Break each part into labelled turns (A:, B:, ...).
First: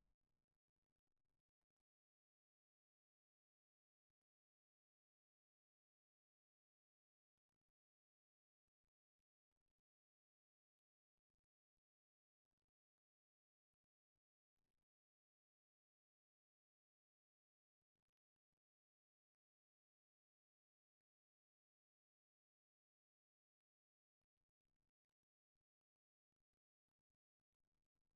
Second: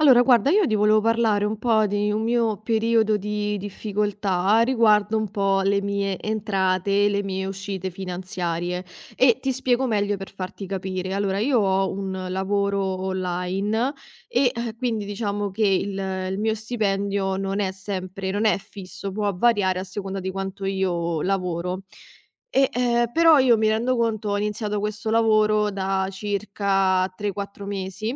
A: Allora guarda, io ti volevo parlare un po' di un mio periodo di difficoltà riguardo un po' le mie entrate e le mie uscite finanziarie e ti spiego meglio per farti capire. Allora, io ho un lavoro online e quindi diciamo che il mio stipendio non è sempre, non è fisso, può variare a seconda di quanto io lavoro. Però io mi rendo conto ho iniziato questo lavoro da circa 3, 4 mesi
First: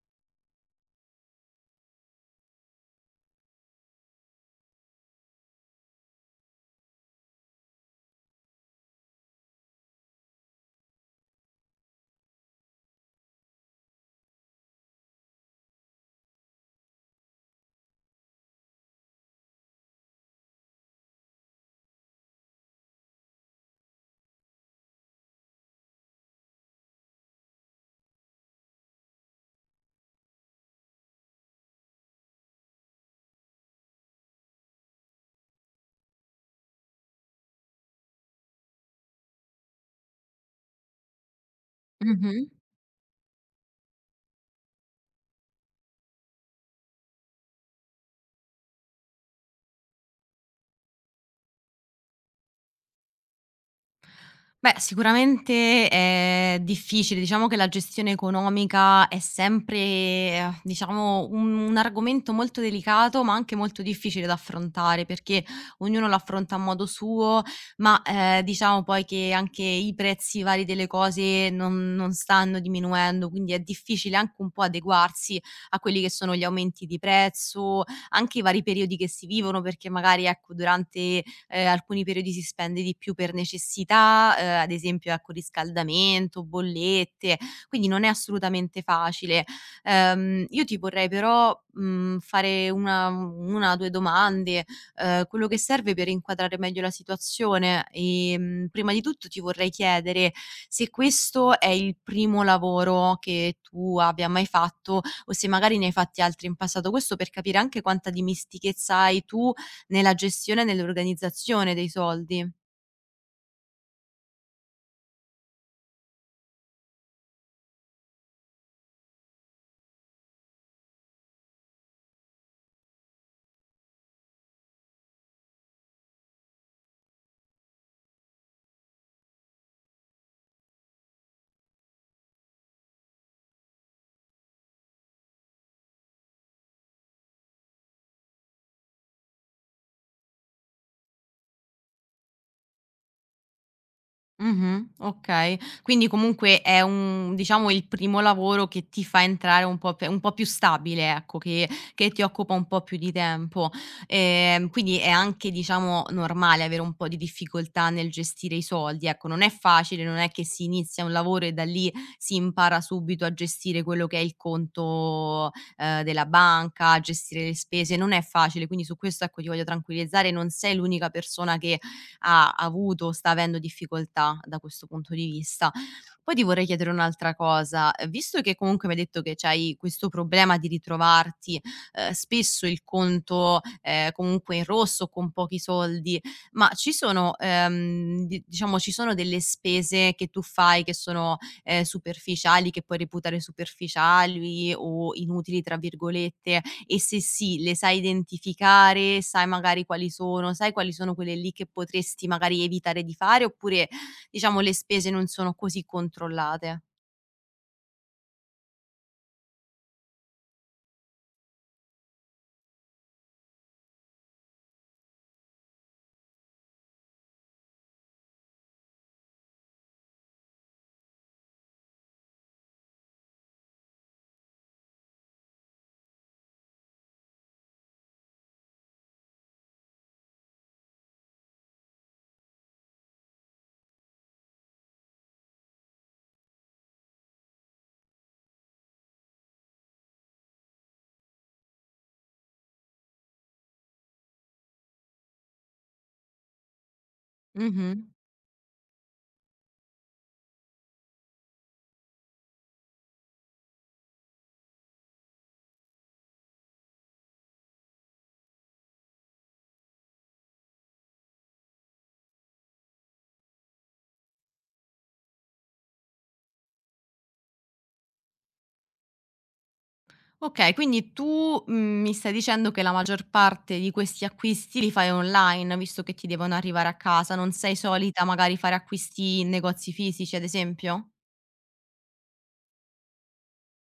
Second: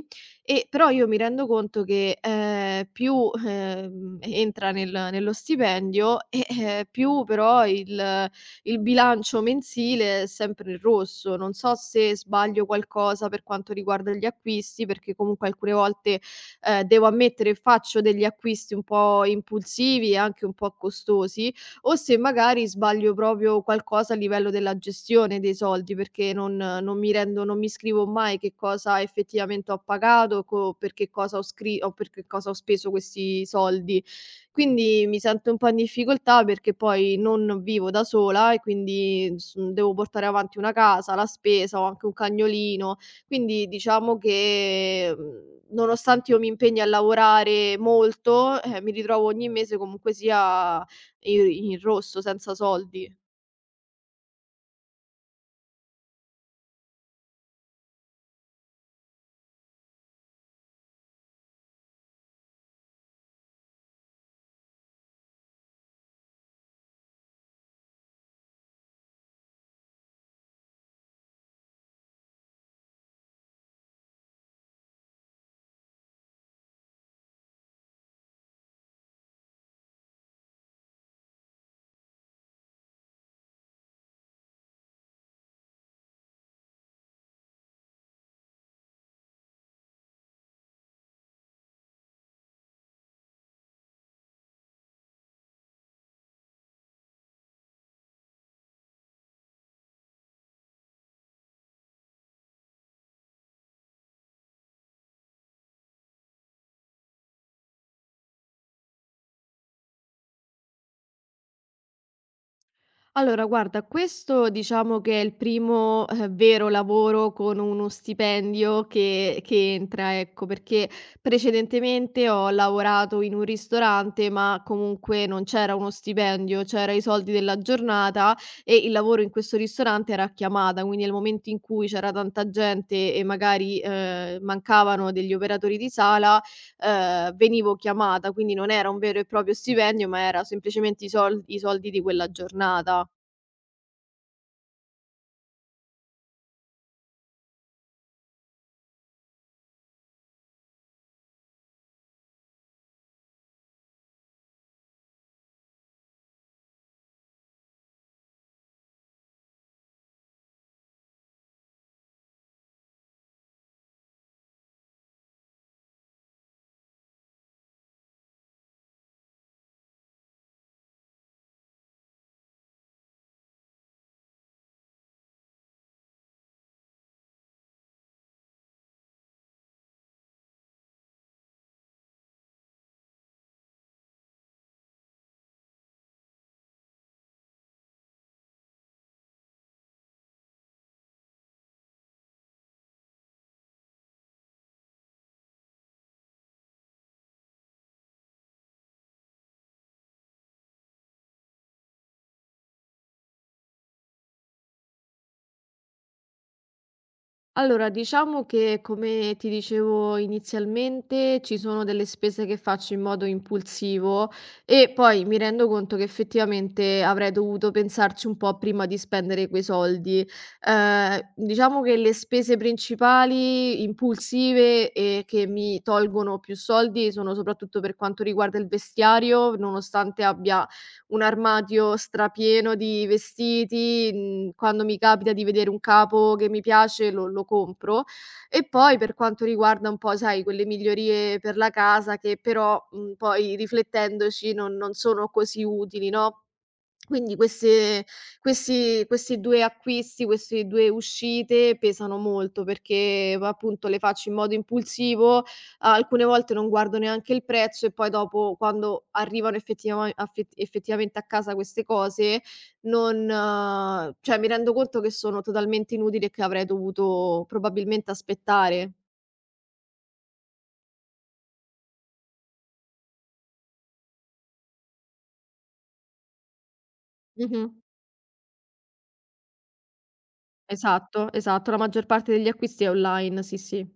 A: e però io mi rendo conto che, più, entra nello stipendio e, più però il bilancio mensile è sempre nel rosso. Non so se sbaglio qualcosa per quanto riguarda gli acquisti, perché comunque alcune volte, devo ammettere faccio degli acquisti un po' impulsivi e anche un po' costosi, o se magari sbaglio proprio qualcosa a livello della gestione dei soldi, perché non mi rendo non mi scrivo mai che cosa effettivamente ho pagato, co per che cosa ho scri o per che cosa ho speso questi soldi. Quindi mi sento un po' in difficoltà perché poi non vivo da sola e quindi s devo portare avanti una casa, la spesa, ho anche un
B: Mh-mh.
A: cagnolino, quindi diciamo che, nonostante io mi impegni a lavorare molto, mi ritrovo ogni mese comunque sia i in rosso senza soldi.
B: Beh, sicuramente è difficile. Diciamo che la gestione economica è sempre, diciamo, un argomento molto delicato, ma anche molto difficile da affrontare, perché ognuno lo affronta a modo suo, ma, diciamo poi che anche i prezzi vari delle cose non stanno diminuendo, quindi è difficile anche un po' adeguarsi a quelli che sono gli aumenti di prezzo, anche i vari periodi che si vivono, perché magari, ecco, durante alcuni periodi si spende di più per necessità, ad esempio ecco riscaldamento, bollette, quindi non è assolutamente facile. Io ti vorrei però, fare una 1, 2 domande, quello che serve per inquadrare meglio la situazione. Prima di tutto ti vorrei chiedere se questo è il primo lavoro che tu abbia mai fatto o se magari ne hai fatti altri in passato, questo per capire anche quanta dimestichezza hai tu nella gestione e nell'organizzazione dei soldi.
A: Allora guarda, questo diciamo che è il primo, vero lavoro con uno stipendio che entra, ecco, perché precedentemente ho lavorato in un ristorante, ma comunque non c'era uno stipendio, c'era i soldi della giornata e il lavoro in questo ristorante era a chiamata, quindi nel momento in cui c'era tanta gente e magari, mancavano degli operatori di sala, venivo chiamata, quindi non era un vero e proprio stipendio, ma era semplicemente i soldi di quella giornata.
B: Mh-mh, okay. Quindi comunque è un diciamo il primo lavoro che ti fa entrare un po' più stabile, ecco, che ti occupa un po' più di tempo. Quindi è anche, diciamo, normale avere un po' di difficoltà nel gestire i soldi, ecco. Non è facile, non è che si inizia un lavoro e da lì si impara subito a gestire quello che è il conto, della banca, a gestire le spese, non è facile, quindi su questo, ecco, ti voglio tranquillizzare, non sei l'unica persona che ha avuto o sta avendo difficoltà da questo punto di vista. Poi ti vorrei chiedere un'altra cosa, visto che comunque mi hai detto che c'hai questo problema di ritrovarti, spesso il conto, comunque in rosso, con pochi soldi, ma ci sono, di diciamo ci sono delle spese che tu fai che sono, superficiali, che puoi reputare superficiali o "inutili" tra virgolette, e se sì, le sai identificare, sai magari quali sono, sai quali sono quelle lì che potresti magari evitare di fare oppure diciamo le spese non sono così controllate?
A: Allora, diciamo che come ti dicevo inizialmente, ci sono delle spese che faccio in modo impulsivo e poi mi rendo conto che effettivamente avrei dovuto pensarci un po' prima di spendere quei soldi. Diciamo che le spese principali impulsive e che mi tolgono più soldi sono soprattutto per quanto riguarda il vestiario, nonostante abbia un armadio strapieno di vestiti, mhmm, quando mi capita di vedere un capo che mi piace lo compro. E poi per quanto riguarda un po', sai, quelle migliorie per la casa che però, mhmm, poi riflettendoci non sono così utili, no? Quindi
B: Mh-mh.
A: queste questi questi 2 acquisti, queste 2 uscite pesano molto perché, appunto, le faccio in modo impulsivo, alcune volte non guardo neanche il prezzo e poi dopo quando arrivano effettivamente a casa queste cose non cioè mi rendo conto che sono totalmente inutili e che avrei dovuto probabilmente aspettare.
B: Okay, quindi tu, mi stai dicendo che la maggior parte di questi acquisti li fai online, visto che ti devono arrivare a casa, non
A: Mh-mh.
B: sei solita magari fare acquisti in negozi fisici, ad esempio?
A: Esatto, esatto, la maggior parte degli acquisti è online, sì, sì.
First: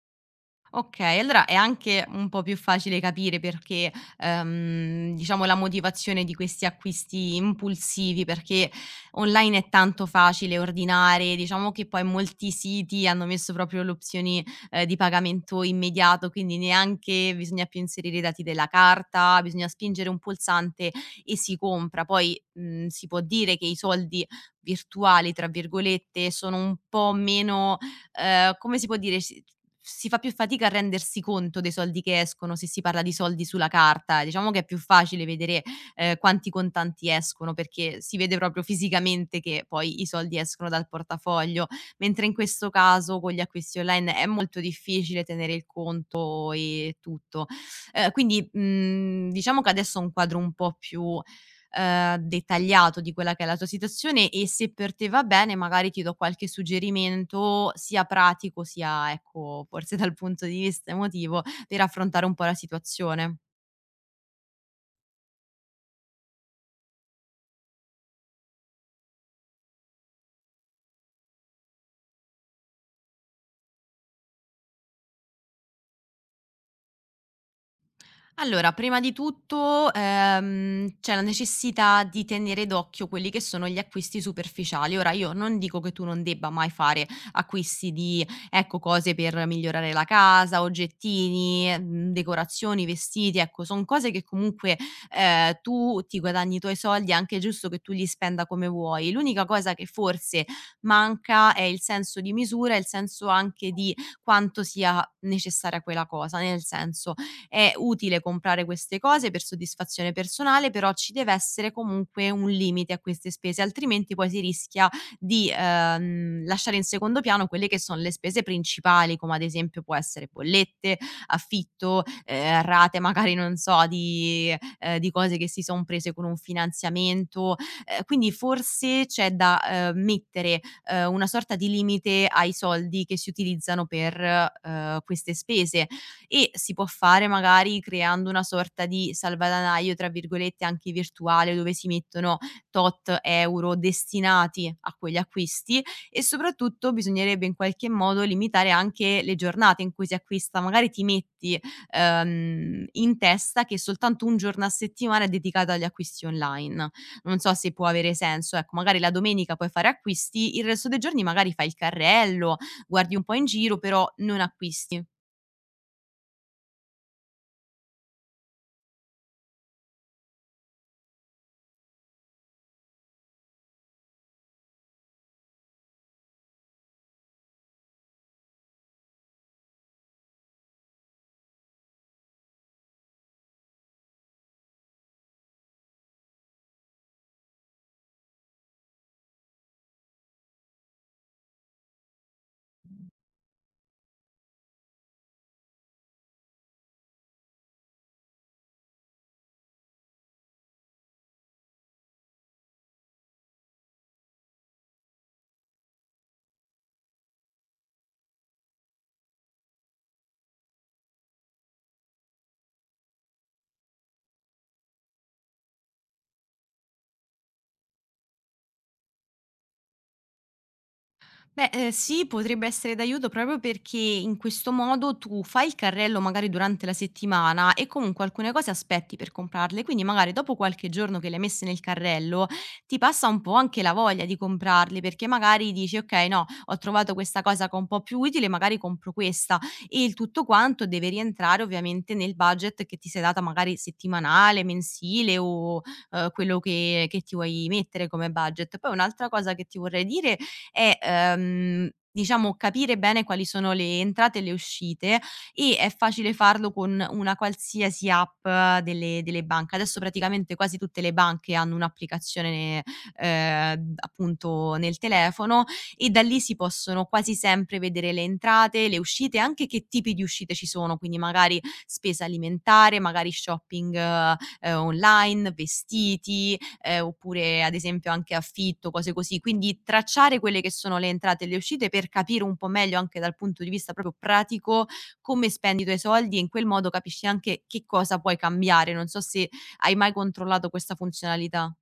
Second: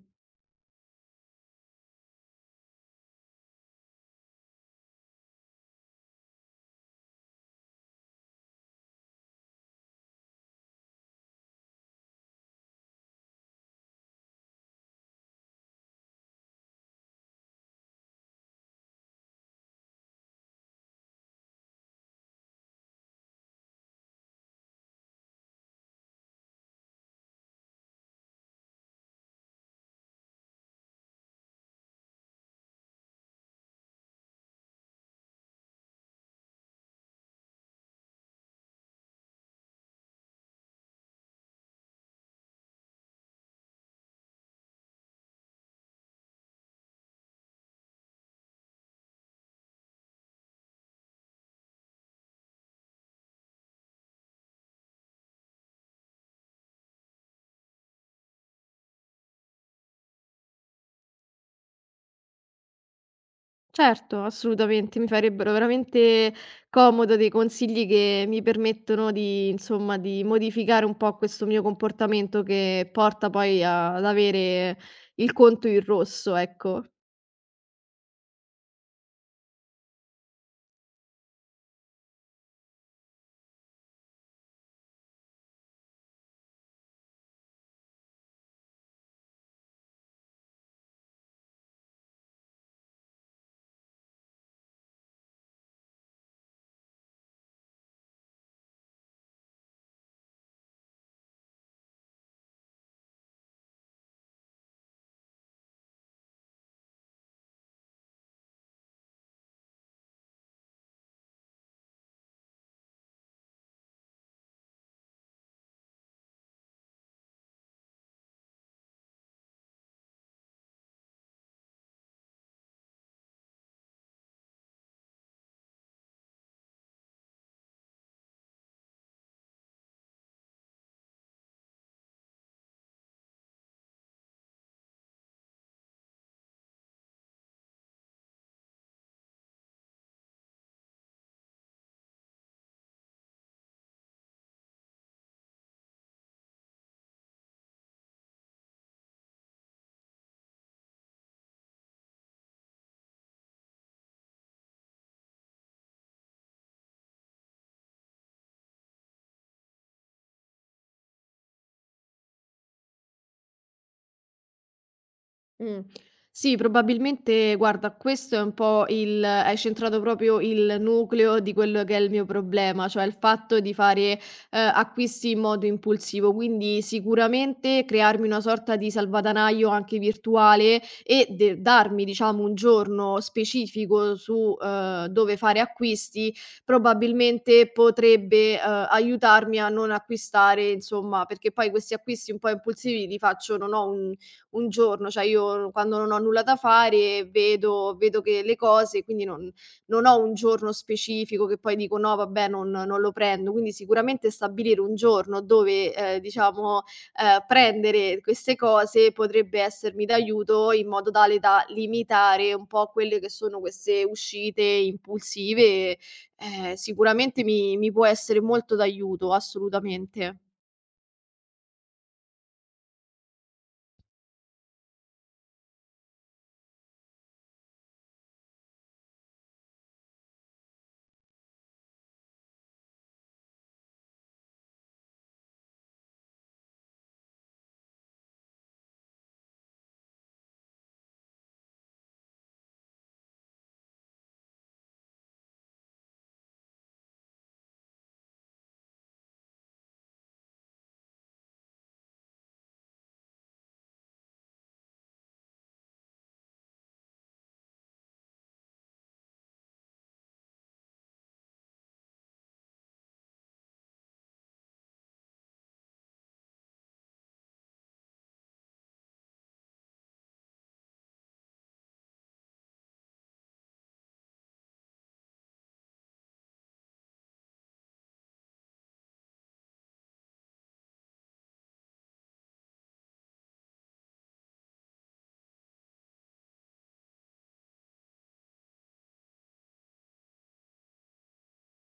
B: Okay, allora è anche un po' più facile capire perché, diciamo la motivazione di questi acquisti impulsivi, perché online è tanto facile ordinare, diciamo che poi molti siti hanno messo proprio l'opzione, di pagamento immediato, quindi neanche bisogna più inserire i dati della carta, bisogna spingere un pulsante e si compra. Poi, si può dire che i soldi "virtuali", tra virgolette, sono un po' meno, come si può dire, si fa più fatica a rendersi conto dei soldi che escono se si parla di soldi sulla carta. Diciamo che è più facile vedere, quanti contanti escono, perché si vede proprio fisicamente che poi i soldi escono dal portafoglio, mentre in questo caso con gli acquisti online è molto difficile tenere il conto e tutto. Quindi, diciamo che adesso ho un quadro un po' più dettagliato di quella che è la tua situazione e se per te va bene magari ti do qualche suggerimento sia pratico sia, ecco, forse dal punto di vista emotivo per affrontare un po' la situazione.
A: Certo, assolutamente, mi farebbero veramente comodo dei consigli che mi permettono di, insomma, di modificare un po' questo mio comportamento che porta poi a ad avere il conto in rosso, ecco.
B: Allora, prima di tutto, c'è la necessità di tenere d'occhio quelli che sono gli acquisti superficiali. Ora, io non dico che tu non debba mai fare acquisti di, ecco, cose per migliorare la casa, oggettini, decorazioni, vestiti, ecco, sono cose che comunque tu ti guadagni i tuoi soldi, è anche giusto che tu li spenda come vuoi. L'unica cosa che forse manca è il senso di misura, il senso anche di quanto sia necessaria quella cosa, nel senso è utile comprare queste cose per soddisfazione personale, però ci deve essere comunque un limite a queste spese, altrimenti poi si rischia di, lasciare in secondo piano quelle che sono le spese principali, come ad esempio può essere bollette, affitto, rate magari, non so, di cose che si son prese con un finanziamento. Quindi forse c'è da, mettere, una sorta di limite ai soldi che si utilizzano per, queste spese e si può fare magari creando una sorta di "salvadanaio", tra virgolette, anche virtuale, dove si mettono tot euro destinati a quegli acquisti e soprattutto bisognerebbe in qualche modo limitare anche le giornate in cui si acquista. Magari ti metti, in testa che soltanto un giorno a settimana è dedicato agli acquisti online. Non so se può avere senso, ecco, magari la domenica puoi fare acquisti, il resto dei giorni magari fai il carrello, guardi un po' in giro, però non acquisti.
A: Mh. Sì, probabilmente guarda, questo è un po' il hai centrato proprio il nucleo di quello che è il mio problema, cioè il fatto di fare, acquisti in modo impulsivo. Quindi sicuramente crearmi una sorta di salvadanaio anche virtuale e de darmi diciamo un giorno specifico su, dove fare acquisti, probabilmente potrebbe, aiutarmi a non acquistare insomma perché poi questi acquisti un po' impulsivi li faccio non ho un giorno, cioè io quando non ho nulla da fare vedo che le cose, quindi non ho un giorno specifico che poi dico: "No vabbè non lo prendo". Quindi sicuramente stabilire un giorno dove, diciamo, prendere queste cose potrebbe essermi d'aiuto in modo tale da limitare un po' quelle che sono queste uscite impulsive, sicuramente mi può essere molto d'aiuto, assolutamente.
B: Beh, sì, potrebbe essere d'aiuto proprio perché in questo modo tu fai il carrello magari durante la settimana e comunque alcune cose aspetti per comprarle, quindi magari dopo qualche giorno che le hai messe nel carrello, ti passa un po' anche la voglia di comprarli, perché magari dici: "Okay, no, ho trovato questa cosa che è un po' più utile, magari compro questa." E il tutto quanto deve rientrare ovviamente nel budget che ti sei data magari settimanale, mensile o, quello che ti vuoi mettere come budget. Poi un'altra cosa che ti vorrei dire è, diciamo capire bene quali sono le entrate e le uscite e è facile farlo con una qualsiasi app delle banche. Adesso praticamente quasi tutte le banche hanno un'applicazione, appunto nel telefono e da lì si possono quasi sempre vedere le entrate, le uscite, anche che tipi di uscite ci sono, quindi magari spesa alimentare, magari shopping, online, vestiti, oppure ad esempio anche affitto, cose così. Quindi tracciare quelle che sono le entrate e le uscite per capire un po' meglio anche dal punto di vista proprio pratico come spendi i tuoi soldi e in quel modo capisci anche che cosa puoi cambiare. Non so se hai mai controllato questa funzionalità.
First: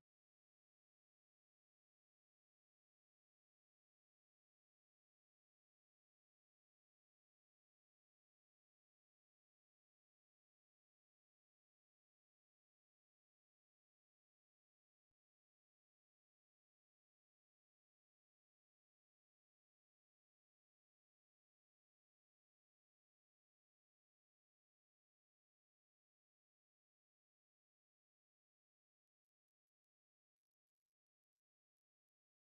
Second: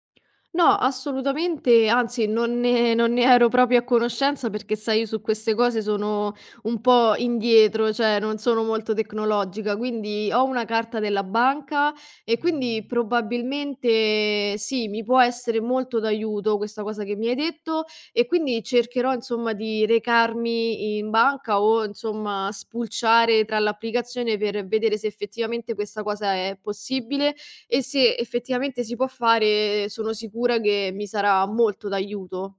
A: No, assolutamente, anzi non ne ero proprio a conoscenza perché sai io su queste cose sono un po' indietro, cioè non sono molto tecnologica, quindi ho una carta della banca e quindi probabilmente sì, mi può essere molto d'aiuto questa cosa che mi hai detto e quindi cercherò insomma di recarmi in banca o insomma spulciare tra l'applicazione per vedere se effettivamente questa cosa è possibile e se effettivamente si può fare, sono sicura che mi sarà molto d'aiuto.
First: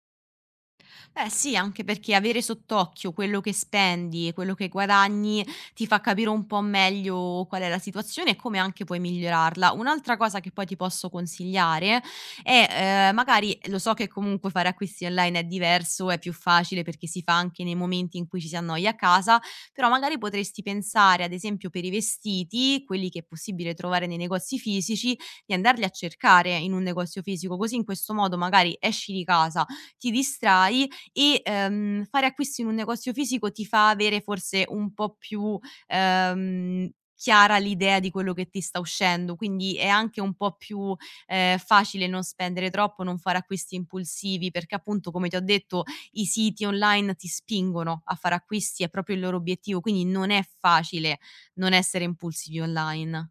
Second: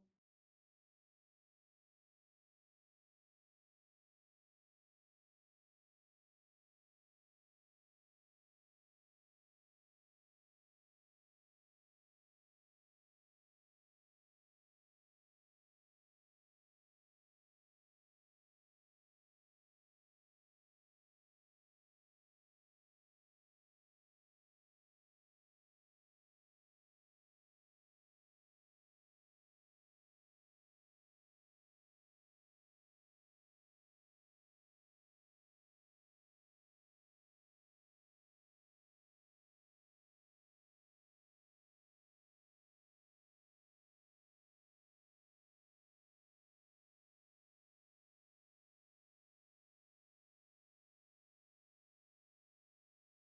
B: Eh sì, anche perché avere sott'occhio quello che spendi e quello che guadagni ti fa capire un po' meglio qual è la situazione e come anche puoi migliorarla. Un'altra cosa che poi ti posso consigliare è, magari lo so che comunque fare acquisti online è diverso, è più facile perché si fa anche nei momenti in cui ci si annoia a casa, però magari potresti pensare, ad esempio, per i vestiti, quelli che è possibile trovare nei negozi fisici, di andarli a cercare in un negozio fisico, così in questo modo magari esci di casa, ti distrai e, fare acquisti in un negozio fisico ti fa avere forse un po' più, ehm, chiara l'idea di quello che ti sta uscendo, quindi è anche un po' più, facile non spendere troppo, non fare acquisti impulsivi, perché appunto, come ti ho detto, i siti online ti spingono a fare acquisti, è proprio il loro obiettivo, quindi non è facile non essere impulsivi online.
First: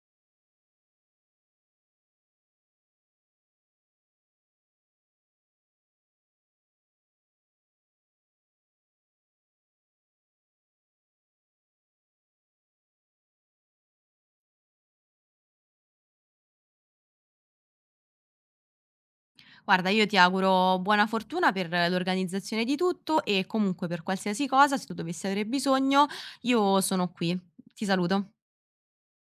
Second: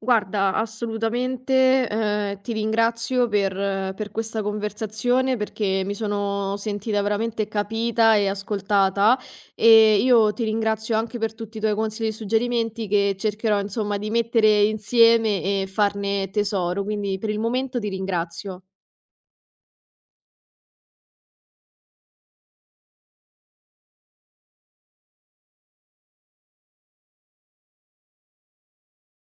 A: Guarda, assolutamente, ti ringrazio per questa conversazione, perché mi sono sentita veramente capita e ascoltata, e io ti ringrazio anche per tutti i tuoi consigli e suggerimenti che cercherò, insomma, di mettere insieme e farne tesoro. Quindi per il momento ti ringrazio.
B: Guarda, io ti auguro buona fortuna per l'organizzazione di tutto e comunque per qualsiasi cosa, se tu dovessi avere bisogno, io sono qui. Ti saluto.